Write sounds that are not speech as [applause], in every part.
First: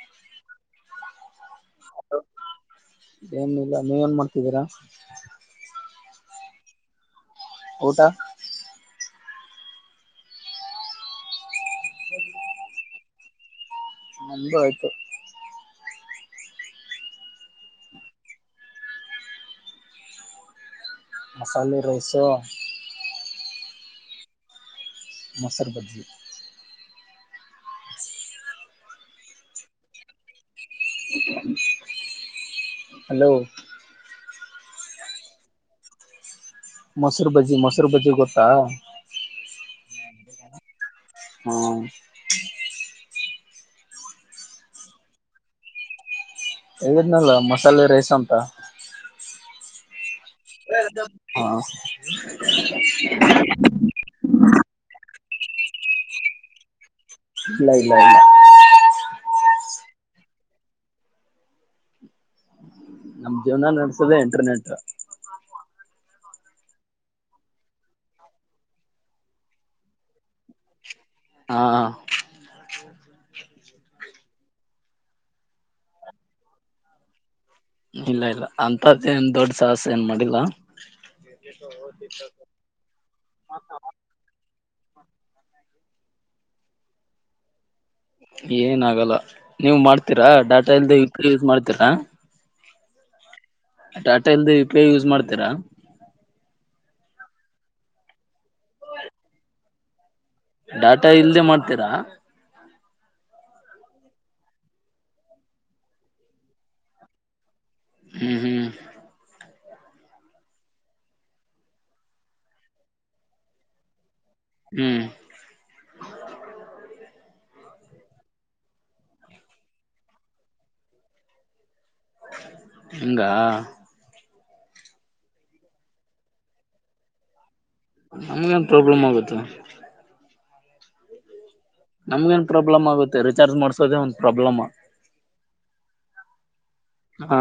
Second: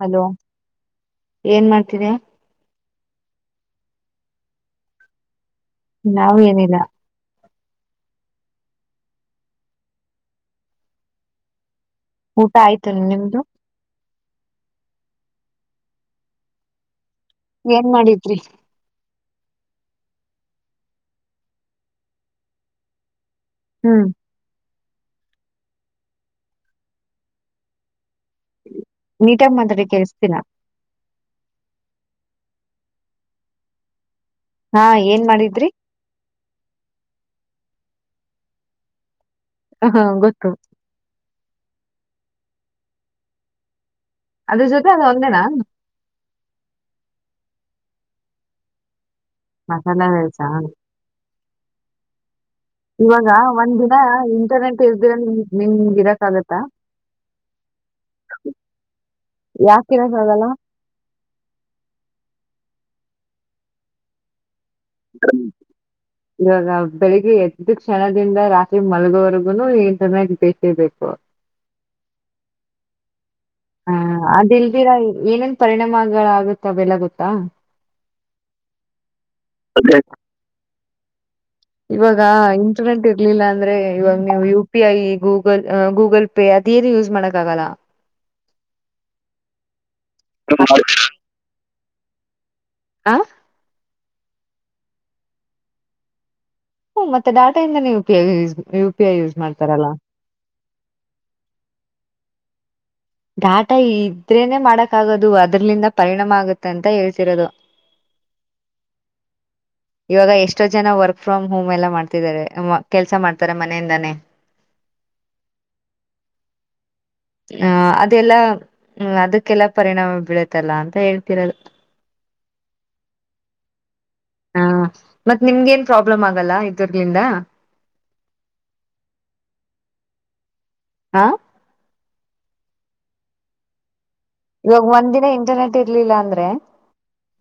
Hello ಏನ್ ಮಾಡ್ತಿರ? ಏನ್ ಇಲ್ಲ, ನೀವೇನು ಮಾಡುತ್ತಿದ್ದೀರಾ? ನಾವು ಏನಿಲ್ಲ. ಊಟ? ಊಟ ಆಯ್ತು, ನಿಮ್ದು? ನಮ್ದು ಆಯ್ತು. ಏನ್ ಮಾಡಿದ್ರಿ? ಮಸಾಲೆ ರೈಸು ಹ್ಮ್ ಮೊಸರು ಬಜ್ಜಿ ನೀಟಾಗಿ ಮಾತಾಡಿ ಕೆಲಿಸ್ತಿಲ್ಲ. ಹಲೋ ಹಾ ಏನ್ ಮಾಡಿದ್ರಿ? ಮೊಸರು ಬಜ್ಜಿ, ಮೊಸರು ಬಜ್ಜಿ ಗೊತ್ತಾ? ಹ ಹಾ ಗೊತ್ತು. ಹ್ಮ ಅದ್ರ ಜೊತೆ ಅದು ಒಂದೇನ? ಹೇಳಿದೆನಲ್ಲ ಮಸಾಲೆ ರೈಸ್ ಅಂತ. ಮಸಾಲ ರೈಸ್. ಹದ ಹಾ ಇವಾಗ ಒಂದ್ ದಿನ ಇಂಟರ್ನೆಟ್ ಎಲ್ದಿರ ನಿಮ್ಗ್ ಇರಕ್ ಆಗತ್ತಾ? ಇಲ್ಲ ಇಲ್ಲ ಇಲ್ಲ. ಯಾಕೆ ಇರಕ್ ಆಗಲ್ಲ? ನಮ್ ಜೀವನ ನಡಿಸೋದೆ ಇಂಟರ್ನೆಂಟ್. ಇವಾಗ ಬೆಳಿಗ್ಗೆ ಎದ್ದ ಕ್ಷಣದಿಂದ ರಾತ್ರಿ ಮಲ್ಗೋವರೆಗುನು ಇಂಟರ್ನೆಟ್ ಬೇಕೆಬೇಕು. ಹಾ ಹಾ ಅದಲ್ದಿರಾ ಏನೇನ್ ಪರಿಣಾಮಗಳ ಆಾಗುತ್ತ ಎಲ್ಲ ಗೊತ್ತಾ? ಇಲ್ಲ ಇಲ್ಲ ಅಂತದ್ದ ಏನ್ ದೊಡ್ ಸಾಹಸ ಅದೇ ಏನ್ ಮಾಡಿಲ್ಲ. ಇವಾಗ ಇಂಟರ್ನೆಟ್ ಇರ್ಲಿಲ್ಲ ಅಂದ್ರೆ ಇವಾಗ ನೀವು P I Google Google pay ಅದ ಏನು ಯೂಸ್ ಮಾಡಕ್ಕ ಆಗಲ್ಲ ಏನ ಆಗಲ್ಲ ನೀವು ಮಾಡ್ತ ತಿರಾ ಡಾಟಾ ಇಲ್ದೆ ಯು ಪಿ ಐ ಯೂಸ್ [unintelligible] ಹಾ. ಡೇಟಾ ಇಲ್ದ ಯು ಪಿ ಐ ಯೂಸ್ ಮಾಡ್ತೀರಾ ಹ್ಮ ಮತ್ತೆ ಡೇಟಾ ಇಂದನೇ U P I use U P I use ಮಾಡ ತರಲ್ಲ ಡೇಟಾ ಇಲ್ದೆೇ ಮಾಡ್ತೀರಾ ಡಾಟಾ ಇದ್ರೇನೆ ಮಾಡಕ್ ಆಗೋದು ಅದ್ರಲಿಂದ ಪರಿಣಾಮ ಆಗತ್ತೆ ಅಂತ ಹೇಳ್ತಿರೋದು. ಹ್ಮ್ ಹ್ಮ್ ಇವಾಗ ಎಷ್ಟೋ ಜನ ವರ್ಕ್ ಫ್ರಮ್ ಹೋಮ್ ಎಲ್ಲ ಮಾಡ್ತಿದ್ದಾರೆ ಕೆಲ್ಸ ಮಾಡ್ತಾರೆ ಮನೆಯಿಂದಾನೇ ಹ್ಮ್ ಹ ಅದೆಲ್ಲ್ಮ ಅದಕ್ಕೆಲ್ಲ ಪರಿಣಾಮ ಬೀಳತ್ತಲ್ಲ ಅಂತ ಹೇಳ್ತಿರದು ಹಂಗ ಹಾ ಮತ್ ನಿಮ್ಗೇಏನ್ ಪ್ರಾಬ್ಲಮ್ ಆಗಲ್ಲ ಇದರ್ಲಿಂದ ನಮ್ಗ ಏನ್ ಪ್ರಾಬ್ಲಮ್ ಆಗುತ್ತೆ ಹಾ ನಮಗೇನ ಪ್ರಾಬ್ಲಮ್ ಆಗುತ್ತೆ ರಿಚಾರ್ಜ್ ಮಾಡಸೋದೇ ಒಂದು ಇವಾಗ ಒಂದ್ ದಿನ ಇಂಟರ್ನೆಟ್ ಇರ್ಲಿಲ್ಲ ಅಂದ್ರೆ [unintelligible] ಹಾ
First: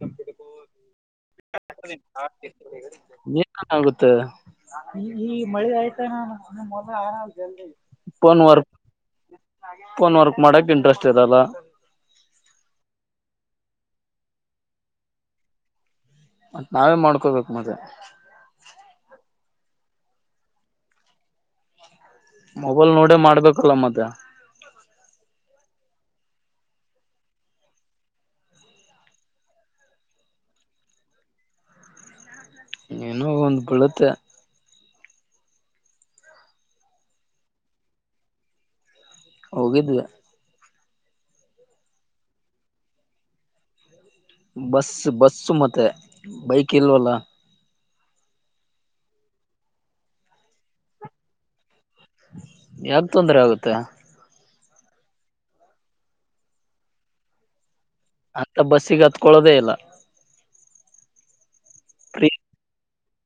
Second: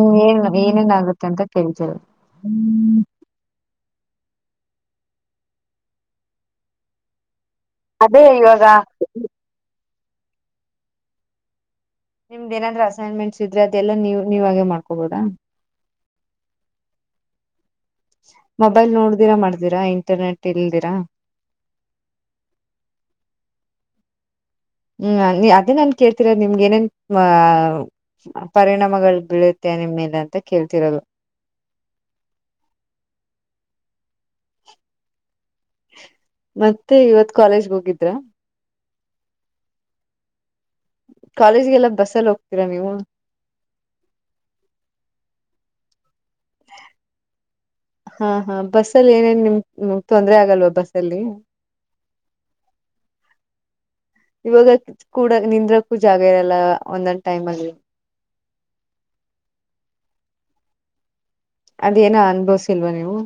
ಇನ್ ಏನ್ ಏನೇನ್ ಆಗುತ್ತೆ ಅಂತ ಕೇಳ್ತಿರೋದು ಈ ಈ ಮಳೆ ಆಯ್ತಾ [unintelligible] ಆರ ಅದೇ ಇವಾಗ ಫೋನ್ ವರ್ಕ್ ಮಾಡಕ್ ಇಂಟ್ರೆಸ್ಟ್ ಇರಲ್ಲ ನಿಮ್ದ ಏನಾದ್ರರು ಅಸೈನ್ಮೆಂಟ್ಸ್ ಇದ್ರೆ ಅದೆಲ್ಲಾ ನೀವು ನೀವ್ ಹಾಗೆ ಮಾಡ್ಕೊಬೋದಾ ಮತ್ತ ನಾವೇ ಮಾಡ್ಕೋಬೇಕು ಮತ್ತೆ ಮೊಬೈಲ್ ನೋಡ್ದಿರಾ ಮಾಡ್ತ [unintelligible] ಇಂಟರ್ನೆಟ್ ಇಲ್ದಿರಾ ಮೊಬೈಲ್ ನೋಡೇ ಮಾಡ್ಬೇಕಲ್ಲ ಮತ್ತೆ ಹ್ಮ್ ಅದೇ ನಾನ್ ಕೇಳ್ತಿರೋದು ನಿಮ್ಗೆ ಏನೇನ್ ಮ ಪರಿಣಾಮಗಳು ಬೀಳತ್ತೆ ನಿಮ್ಮೇಲೆ ಅಂತ ಕೇಳ್ತಿರೋದು. ಏನೋ ಒಂದು ಬೀಳತ್ತೆ ಮತ್ತೆ ಇವತ್ತ್ ಕಾಲೇಜ್ಗ್ ಹೋಗಿದ್ರ? ಹೋಗಿದ್ವೆ ಕಾಲೇಜ್ಗೆಲ್ಲ ಬಸ್ಸಲ್ಲಿ ಹೋಗ್ತೀರಾ ನೀವು? ಬಸ್ ಬಸ್ಸು ಮತ್ತೆ ಬೈಕ್ ಇಲ್ವಲ್ಲ. ಹಾ ಹಾ ಬಸ್ಸ ಅಲ್ಲಿ ಏನೇನ್ ನಿಮ್ ತೊಂದ್ರೆ ಆಗಲ್ವಾ ಬಸ್ಸಲ್ಲಿ. ಯಾಕ್ ತೊಂದ್ರೆ ಆಗುತ್ತೆ. ಇವಾಗ ಕೂಡ ನಿಂದ್ರಕ್ಕೂ ಜಾಗ ಇರಲ್ಲ ಒಂದೊಂದ್ ಟೈಮ್ ಅಲ್ಲಿ ಅಂತ ಬಸ್ಸಿಗ್ ಹತ್ಕೊಳ್ಳೋದೇ ಇಲ್ಲ. ಅದೇನ ಫ್ರೀ ಅನ್ಬವ್ಸಿಲ್ವಾ ನೀವು?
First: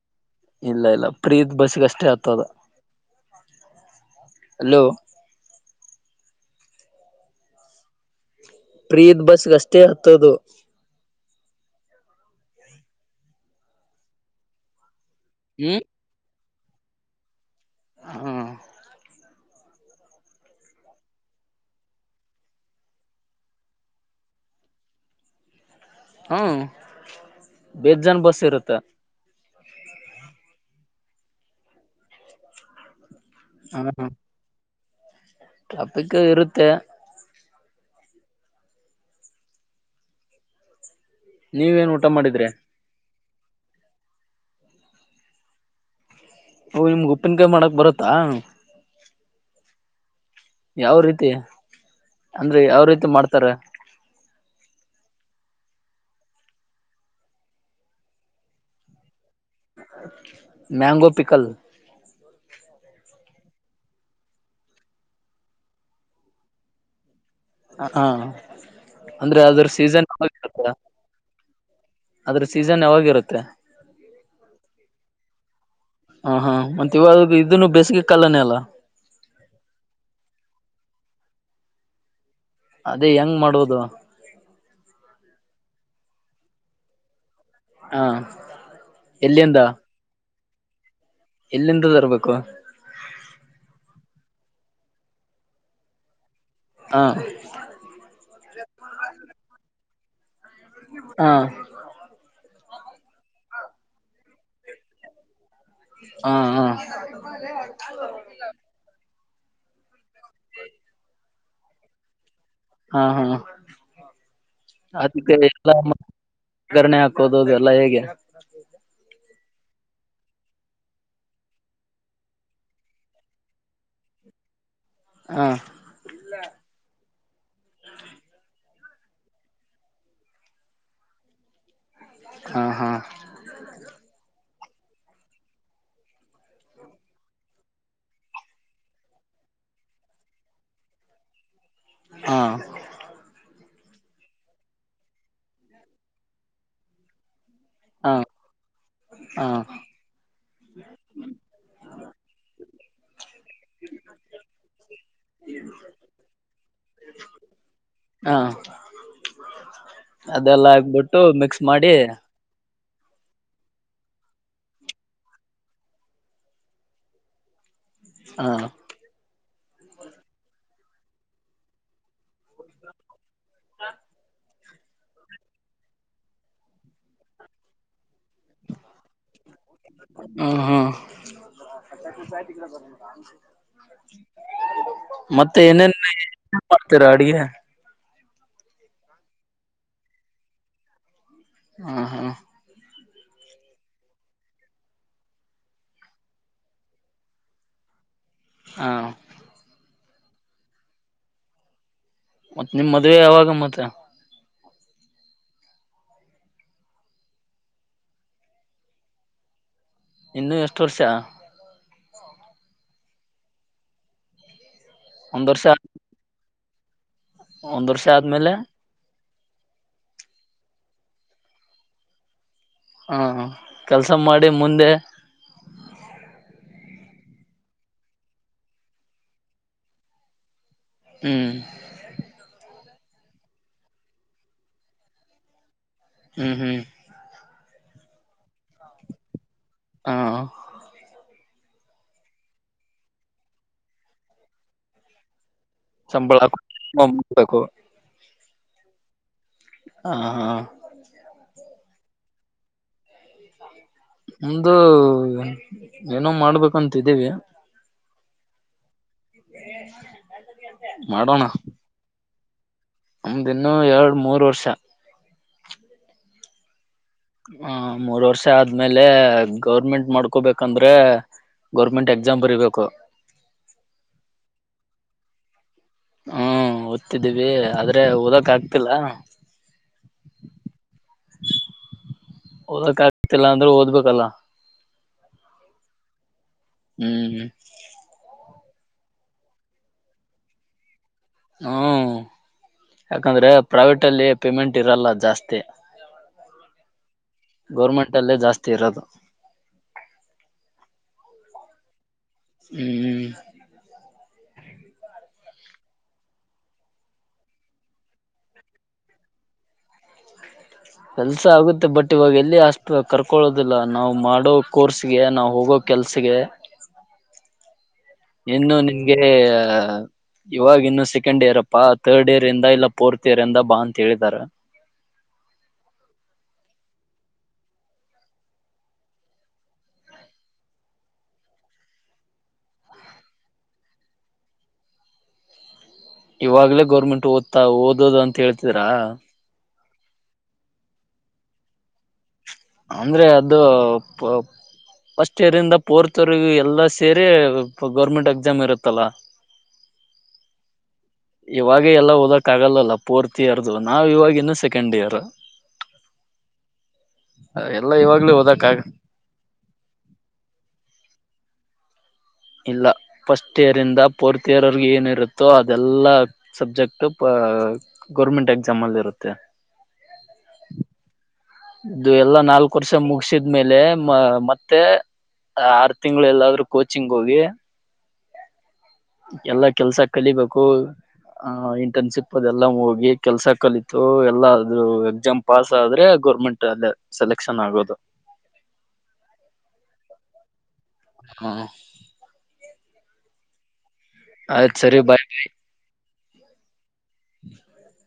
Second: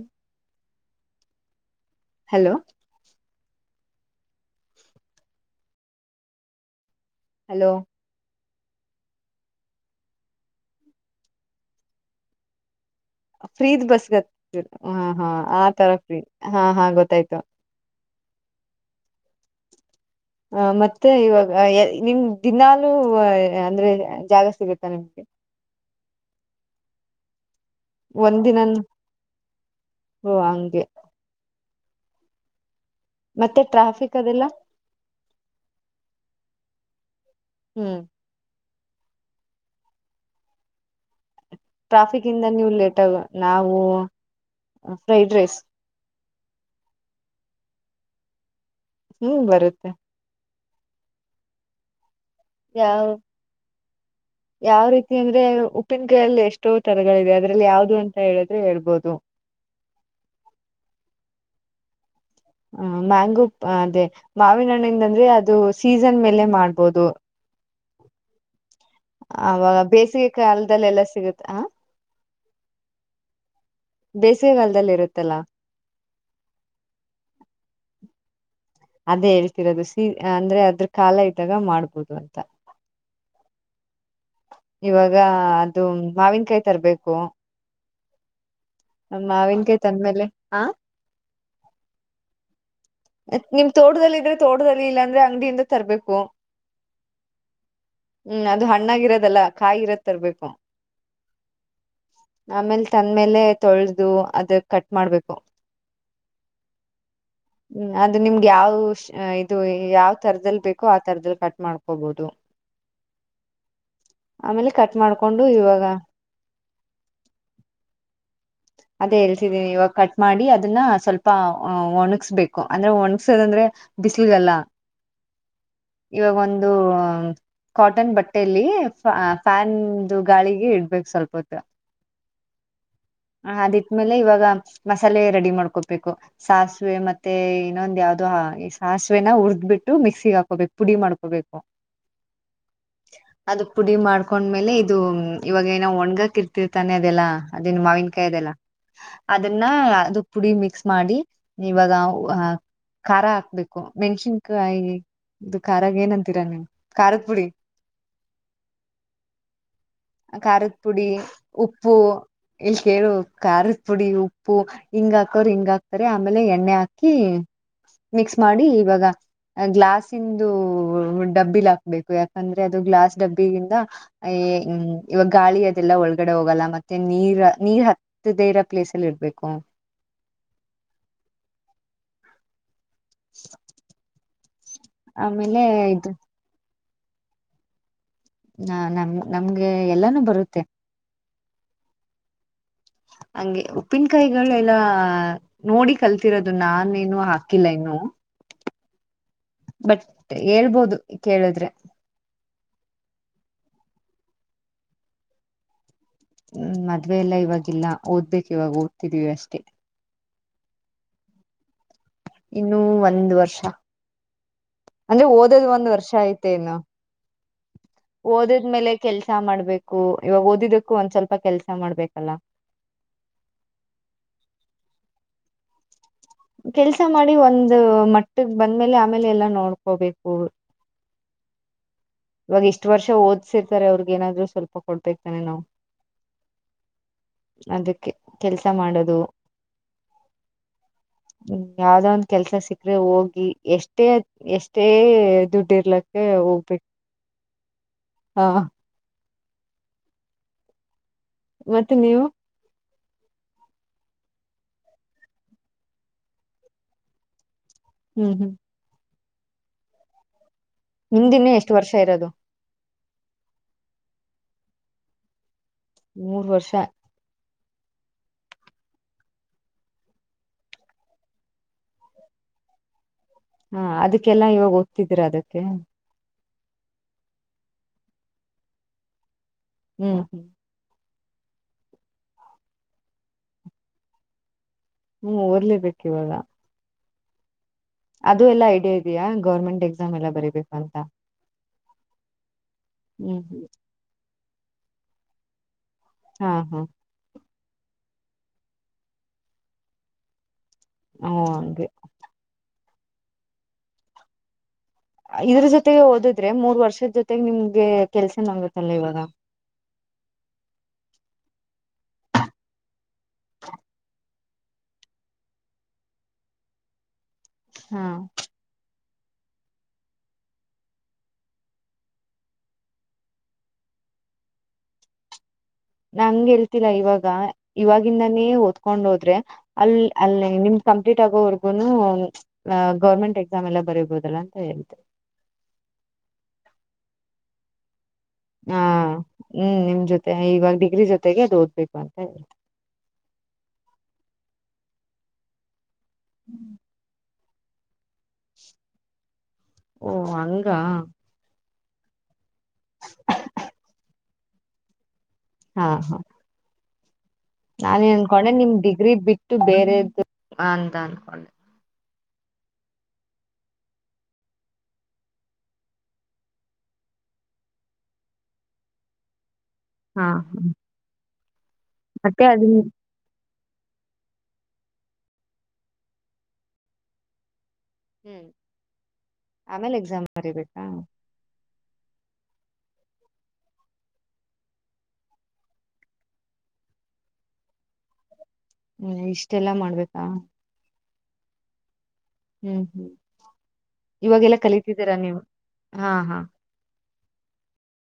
ಇಲ್ಲ ಇಲ್ಲ ಪ್ರೀತ್ ಬಸ್ಗೆ ಅಷ್ಟೇ ಹತೋದು ಹಲೋ ಹಲೋ ಹಲೋ ಪ್ರೀತ್ ಬಸ್ಗೆ ಅಷ್ಟೇ ಹತ್ತದು ಫ್ರೀದ್ ಬಸ್ಗತ್ [unintelligible] ಹಾ ಹಾ ಆ ಹ್ಮ್ ತರಫೀ ಹಾ ಹಾ ಗೊತ್ತಾಯ್ತು ಹಾ ಹ ಮತ್ತೆ ಇವಾಗ ನಿಮ ದಿನಾಲೂ ಅಂದ್ರೆ ಜಾಗ ಸಿಗತ್ತಾ ನಿಮ್ಗೆ ಹಾಂ ಬೆಜ್ಜಾನ್ ಬಸ್ ಇರುತ್ತೆ ಓ ಹಂಗೆ ಮತ್ತೆ ಟ್ರಾಫಿಕ್ ಅದೆಲ್ಲ ಟ್ರಾಫಿಕ್ ಇರುತ್ತೆ ಹ್ಮ್ ನೀವೇನ್ ಊಟ ಟ್ರಾಫಿಕ್ ಇಂದ ಮಾಡಿದ್ರಿ ನೀವು ಲೇಟ್ ಆಗ.. ನಾವು ಫ್ರೈಡ್ ರೈಸ್ ಓ ನಿಮ್ಗ್ ಉಪ್ಪಿನ್ ಕಾಯಿ ಮಾಡಕ್ ಬರತ್ತಾ ಹ್ಮ್ ಬರುತ್ತೆ ಯಾವ ರೀತಿ ಅಂದ್ರೆ ಯಾವು ಯಾವ ರೀತಿ ಮಾಡ್ತಾರೆ ಯಾವ ರೀತಿ ಅಂದ್ರೆ ಉಪ್ಪಿನ ಕಾಯಿಯಲ್ಲಿ ಎಷ್ಟೋ ತರಗಳಿವೆ ಅದ್ರಲ್ಲಿ ಯಾವುದು ಅಂತ ಹೇಳಿದ್ರೆ ಹೇಳ್ಬೋದು ಮ್ಯಾಂಗೋ ಪಿಕಲ್ ಹ ಮ್ಯಾಂಗೋ ಅದೇ ಮಾವಿನ ಹಣ್ಣಿಂದ ಅಂದ್ರೆ ಅದು ಸೀಸನ್ ಮೇಲೆ ಮಾಡ್ಬೋದು ಹಾ ಅಂದ್ರೆ ಅದ್ರ ಅವಾಗ ಸೀಸನ್ ಬೇಸಿಗೆ ಯಾವರುತ್ತ ಕಾಲದಲ್ಲೆಲ್ಲ ಸಿಗುತ್ತ ಆ ಅದ್ರ ಸೀಸನ್ ಯಾವಾಗಿರುತ್ತೆ ಬೇಸಿಗೆಕಾಲ್ದಲ್ಲಿ ಇರುತ್ತಲ್ಲಾ ಹ ಹಾ ಮತ್ತತ್ ಇವಾಗ ಇದನ್ನು ಬೇಸಿಗೆ ಕಾಲನೆ ಅಲ್ಲಾ ಅದೇ ಹೇಳ್ತಿರೋದು ಸ ಅಂದ್ರೆ ಅದ್ರ ಕಾಲ ಇದ್ದಾಗ ಮಾಡ್ಬೋದು ಅ.. ಅದೇ ಹೆಂಗ್ ಮಾಡೋದು ಇವಾಗ ಅದು ಮಾವಿನಕಾಯಿ ತರಬೇಕು ಹಾ [unintelligible] ಎಲ್ಲಿಂದ ಮಾವಿನಕಾಯಿ ತಂದ ಮೇಲೆ ಆ ಎಲ್ಲಿಂದ ಬರುರ್ಬೇಕು ಮತ್ ನಿಮ್ದು ತೋಟದಲ್ಲಿ ಇದ್ರೆ ತೋಟದಲ್ಲಿ ಇಲ್ಲಾ ಅಂದ್ರೆ ಅಂಗಡಿಯಿಂದ ತರ್ಬೇಕು ಹಾ ಹ್ಮ್ ಅದು ಹಣ್ಣಾಗಿ ಇರೋದಲ್ಲಾ ಕಾಯಿ ಇರೋದು ತರರ್ಬೇಕು ಹಾ ಆಮೇಲೆ ತಂದ್ಮೇಲೆ ತೊಳೆದು ಅದ ಕಟ್ ಮಾಡ್ಬೇಕು ಹಾ ಹಾ ಹ್ಮ್ ಅದು ನಿಮ್ಗೆ ಯಾವ.. ಅ ಇದು ಯಾವ್ ತರದಲ್ಲಿ ಬೇಕೋ ಆ ತರದಲ್ಲಿ ಕಟ್ ಮಾಡ್ಕೋಬಹುದು ಹಾ ಹಾ ಆಮೇಲೆ ಕಟ್ ಮಾಡ್ಕೊಂಡು ಇವಾಗ.. ಕರಣೆ ಹಾಕೋದು ಅದ ಎಲ್ಲ ಹೇಗೆ ಅದೇ ಹೇಳ್ತಿದೀನಿ ಇವಾಗ ಕಟ್ ಮಾಡಿ ಅದನ್ನ ಸ್ವಲ್ಪ ಒಣಗ್ಸ್ಬೇಕು ಅಂದ್ರೆ ಒಣಗ್ಸೋದಂದ್ರೆ ಬಿಸಿಲೀಗಲ್ಲ ಹಾ ಇವಾಗೊಂದು.. ಕಾಟನ್ ಬಟ್ಟೇೆಯಲ್ಲಿ ಫ್ಯಾನ್ ಗಾಳಿಗೆ ಇಡ್ಬೇಕು ಸ್ವಲ್ಪ ಹೊತ್ತ ಹಾ ಹಾ ಹ ಅಡಿತ್ಮೇಲೆ ಇವಾಗ ಮಸಾಲೆ ರೆಡಿ ಮಾಡ್ಕೊಬೇಕು ಸಾಸಿವೆ ಮತ್ತೆ ಇನ್ನೊಂದ ಯಾವ್ದೋ ಸಾಸಿವೆನ ಹುರುಡ್ಬಿಟ್ಟು ಮಿಕ್ಸಿ ಹಾಕೋಬೇಕು ಪುಡಿ ಮಾಡ್ಕೋಬೇಕು ಹಾ ಅದು ಪುಡಿ ಮಾಡ್ಕೊಂಡ್ಮೇಲೆ ಇದು ಇವಾಗ ಏನ ಒಣ್ಗಾಕ ಇರ್ತಿರ್ತಾನೆ ಅದೆಲ್ಲಾ ಅದೇನ್ [unintelligible] ಹಾ ಹಾ ಅದನ್ನ ಅ ಪುಡಿ ಮಿಕ್ಸ್ ಮಾಡಿ ಇವಾಗ ಖಾರ ಹಾಕ್ಬೇಕು ಮೆಣ್ಸಿನ್ಕಾಯಿ ಖಾರ ಏನಂತೀರ ನೀ ಖಾರದ ಪುಡಿ ಹಾ ಅದೆಲ್ಲ ಖಾರದ ಪುಡಿ ಹಾಕ್ಬಿಟ್ಟು ಮಿಕ್ಸ್ ಮಾಡಿ ಉಪ್ಪು ಕೇಳ ಖಾರದ ಪುಡಿ ಉಪ್ಪು ಹಿಂಗ ಹಿಂಗ ಆಗ್ತಾರೆ ಹಿಂಗ ಹಾಕ್ತಾರೆ ಆಮೇಲೆ ಎಣ್ಣೆ ಹಾಕಿ ಮಿಕ್ಸ್ ಹಾ ಮಾಡಿ ಇವಾಗ. ಗ್ಲಾಸ್ ಇಂದು ಡಬ್ಬಿಲ್ ಹಾಕ್ಬೇಕು ಯಾಕ ಅಂದ್ರೆ ಅದು ಗ್ಲಾಸ್ ಡಬ್ಬಿಗಿಂದ ಎ ಹ್ಮ್ ಇವಾಗ ಗಾಳಿ ಅದೆಲ್ಲ ಒಳಗಡೆ ಹೋಗಲ್ಲ ಮತ್ತೆ ನೀರ ನೀಹ ದೇ ಇರೋ ಪ್ಲೇಸ್ಲ್ಲಿ ಇರಬೇಕು ಬ ಹ ಮತ್ತೆ ಆಮೇಲೆ ಇದು ಏನೇನ್ಐ ಹತರಾಡಿಿಯ ನಾ ನಮ ನಮ್ಗೆ ಎಲ್ಲಾನೂ ಬರುತ್ತೆ. ಹ ಹಾ ಹಂಗೆ ಉಪ್ಪಿನಕಾಯಿಗಳು ಎಲ್ಲ ನೋಡಿ ಕಲ್ತಿರೋದು ನಾನೇನು ಹಾಕಿಲ್ಲ ಏನು ಹಾ. ಬಟ್ ಹೇಳ್ಬೋದು ಕೇಳಿದ್ರೆ ಮತ್ತ ನಿ ಮದುವೆ ಯಾವಾಗ ಮತ್ತ ಹ್ಮ್ ಮದ್ವೆ ಎಲ್ಲಾ ಇವಾಗಿಲ್ಲ ಓದ್ಬೇಕು ಇವಾಗ ಓದ್ತಿದ್ವಿ ಅಷ್ಟೇ ಇನ್ನು ಎಷ್ಟ್ಟರ್ಷ ಇನ್ನು ಒಂದು ವರ್ಷ ಅಂದ್ರೆ ಓದೋದು ಒಂದು ವರ್ಷ ಆಯ್ತು ತೇನು. ಒಂದ್ ವರ್ಷ ಆದ್ಮೇಲೆ. ಕೆಲಸ ಮಾಡ್ಬೇಕು ಇವಾಗ ಓದಿದಕ್ಕೂ ಒಂದ್ ಸ್ವಲ್ಪ ಕೆಲ್ಸ ಮಾಡ್ಬೇಕಲ್ಲ. ಹಾ ಕೆಲ್ಸ ಮಾಡಿ ಮುಂದೆ. ಕೆಲ್ಸ ಮಾಡಿ ಒಂದ ಮಟ್ಟಗ್ ಬಂದ್ಮೇಲೆ ಆಮೇಲೆ ಎಲ್ಲಾ ನೋಡ್ಕೋಬೇಕು. ಹ್ಮ್. ಇವಾಗ ಇಷ್ಟ ವರ್ಷ ಓದ್ಸಿರ್ತಾರೆ ಅವ್ರಗ ಏನಾದ್ರು ಸ್ವಲ್ಪ ಕೊಡ್ಬೇಕೇಕ್ತಾನೆ ನಾವ್. ಹ್ಮ್ ಹ್ಮ್. ಅದಕ್ಕೆ ಕೆಲ್ಸ ಮಾಡೋದು. ಹಾ. ಹ್ಮ್ ಯಾವ್ದ ಒಂದ್ ಕೆಲ್ಸ ಸಿಕ್ಕ್ರೆ ಹೋಗಿ ಎಷ್ಟೇ ಎಷ್ಟೇ ದುಡ್ಡು. ಇರ್ಲಕ್ಕ ಹೋಗ್ಬೇಕು. ಕ ಹಾ. ಹ ಹಾ. ಮತ್ತೆ ನೀವು. ನಮ್ದು ಏನೋ ಮಾಡ್ಬೇಕಂತಿದ್ದೀವಿ ಹ್ಮ್ ಹ್ಮ್ [inaudible] ಹಿಂದಿನೇ ಎಷ್ಟು ವರ್ಷ ಇರೋದು ನಮ್ದ ಇನ್ನು ಎರಡು ಮೂರ್ ವರ್ಷ ಮೂರು ವರ್ಷ ಹ ಮೂರ್ ವರ್ಷ ಆದ್ಮೇಲೆ ಗೌರ್ಮೆಂಟ್ ಮಾಡ್ಕೊಬೇಕಂದ್ರೆ ಗೌರ್ಮೆಂಟ್ ಎಕ್ಸಾಮ್ ಬರಿಬೇಕು ಹಾ ಅದಕ್ಕೆಲ್ಲಾ ಇವಾಗ ಓದ್ತಿದೀರ ಅದಕ್ಕೆ ಹ್ಮ್ ಓದ್ತಿದ್ದೀವಿ ಆದ್ರೆ ಓದಕ ಆಗ್ತಿಲ್ಲ ಹ್ಮ್ ಹ್ಮ್ ಓದಕ್ಕ ಆಗ್ತಿಲ್ಲ ಅಂದ್ರೆ ಓದ್ಬೇಕಲ್ಲ ಹ್ಮ್ ಓದಲೇಬೇಕ ಇಿವಾಗ ಹ್ಮ್ ಹ್ಮ್ ಇದೆಯಾ ಗೌರ್ಮೆಂಟ್ ಎಕ್ಸಾಮ್ ಎಲ್ಲ ಬರೀಬೇಕು ಅಂತ ಹ್ಮ್ ಹ್ಮ್ ಯಾಕಂದ್ರೆ ಹ್ಮ್ ಪ್ರೈವೇಟ್ ಅಲ್ಲಿ ಪೇಮೆಂಟ್ ಇರಲ್ಲ ಜಾಸ್ತಿ ಹಾ ಹಾ ಗೌರ್ಮೆಂಟ್ ಅಲ್ಲೇ ಜಾಸ್ತಿ ಇರೋದು ಹ್ಮ ಅ ಹ್ಮ್್ಮ ಇದ್ರ ಜೊತೆಗೆ ಓದಿದ್ರೆ ಮೂರ್ ವರ್ಷದ ಜೊತೆಗೆ ನಿಮ್ಗೆ ಕೆಲ್ಸ ನಗುತ್ತಲ್ಲ ಇವಾಗ ಕೆಲ್ಸ ಆಗುತ್ತೆ ಬಟ್ ಇವಾಗ ಎಲ್ಲಿ ಅಷ್ಟು ಕರ್ಕೊಳೋದಿಲ್ಲ ನಾವ್ ಮಾಡೋ ಕೋರ್ಸ್ಗೆ ನಾವ್ ಹೋಗೋ ಕೆಲ್ಸಗೆ ಹಾ ಇನ್ನು ನಿನ್ ಹಾಗಗೆ ಇವಾಗ ಇನ್ನು ಸೆಕೆಂಡ್ ಇಯರ್ ಅಪ್ಪಾ ಥರ್ಡ್ ಇಯರ್ ಇಂದ ಇಲ್ಲ ಫೋರ್ತ್ ಇಯರ್ ಇಂದ ಬಾ ಅಂತ ಹೇಳಿದಾರ ನಂಗಗೆ ಹೇಳ್ತಿಲ್ಲ ಇವಾಗ ಇವಾಗಿಂದಾನೇ ಓದ್ಕೊಂಡ್ ಹೋದ್ರೆ ಅಲ್ ಅಲ್ಲಿ ನಿಮ್ ಕಂಪ್ಲೀಟ್ ಆಗೋವರ್ಗುನು ಗೌರ್ಮೆಂಟ್ ಎಕ್ಸಾಮ್ ಎಲ್ಲ ಬರಿಬೋದಲ್ಲ ಅಂತ ಹೇಳ್ತ ಇವಾಗಲೇ ಗೌರ್ಮೆಂಟ್ ಓದ್ತಾ ಓದೋದಂತ ಹಾ ಹ್ಮ್ ನಿಮ್ ಜೊತೆ ಇವಾಗ ಡಿಗ್ರಿ ಜೊತೆ ತೆಗೆ ಓದ್ಬೇಕು ಅಂತ ಹೇಳ್ ಅಂದ್ರೆ ಅದು ಫಸ್ಟ್ ಇರಿಂದ ಪೋರ್ತವ್ರಗ ಎಲ್ಲ ಸೇರಿ ಸ್ವಲ್ಪ ಗೌರ್ಮೆಂಟ್ ಎಕ್ಸಾಮ್ ಇರತ್ತಲ್ಲ ಓ ಹಂಗ ಇವಾಗೆ ಎಲ್ಲ ಓದಕ್ ಆಗಲ್ಲ ಫೋರ್ತ್ ಇಯರ್ದು ನಾವವು ಇವಾಗ ಇನ್ನುೂ ಸೆಕೆಂಡ್ ಇಯರ್ ಹಾ ಹಾ ಎಲ್ಲಾ ನಾನೇ ಇವಾಗ್ಲೂ ಅನ್ಕೊಂಡೆ ಓದಕ್ ನಿಮ್ ಆಗ ಡಿಗ್ರಿ ಬಿಟ್ಟು ಬೇರೆದು ಅಂತ ಅನ್ಕೊಂಡೆ ಇಲ್ಲ ಫಸ್ಟ್ ಇಯರ್ ಇಂದ ಫೋರ್ತ್ ಇಯರ್ ವರ್ಗು ಏನಿರುತ್ತೋ ಅದೆಲ್ಲಾ ಸಬ್ಜೆಕ್ಟ್ ಆ ಗೌರ್ಮೆಂಟ್ ಎಕ್ಸಾಮ್ ಅಲ್ಲಿರುತ್ತೆ. ಆ ಹಾ ಇದು ಎಲ್ಲಾ ಮತ್ತೆ ಅದ ನಾಲ್ಕು ವರ್ಷ ಮುಗ್ಸಿದ್ ಆದ್ಮೇಲೆ ಮ ಮತ್ತೆ ಆರು ತಿಂಗಳ್ ಎಲ್ಲಾದ್ರೂ ಕೋಚಿಂಗ್ ಹೋಗಿ ಹ್ಮ್ ಎಲ್ಲಾ ಆಮೇಲೆ ಕೆಲ್ಸ ಎಕ್ಸಾಮ್ ಕಲಿಬೇಕು ಬರಿಬೇಕಾ ಆ ಇನ್ ಇಂಟರ್ನ್ಶಿಪ್ ಅದೆಲ್ಲ ಹೋಗಿ ಕೆಲ್ಸ ಕಲಿತು ಎಲ್ಲ ಆದ್ರೂ ಎಕ್ಸಾಮ್ ಪಾಸ್ ಆದ್ರೆ ಗೌರ್ಮೆಂಟ್ ಅಲ್ಲೆ ಸೆಲೆಕ್ಷನ್ ಆಗೋದು. ಹ್ಮ್ ಇಷ್ಟೆಲ್ಲಾ ಮಾಡ್ಬೇಕಾ ಹಾ ಹ. ಹ್ಮ್ ಹ್ಮ್. ಇವಾಗೆಲ್ಲ ಆಯ್ತ್ ಸರಿ ಬಾಯ್ ಕಲಿತಿದ್ದೀರಾ ನೀವು. ಹಾ ಹಾ. [inaudible]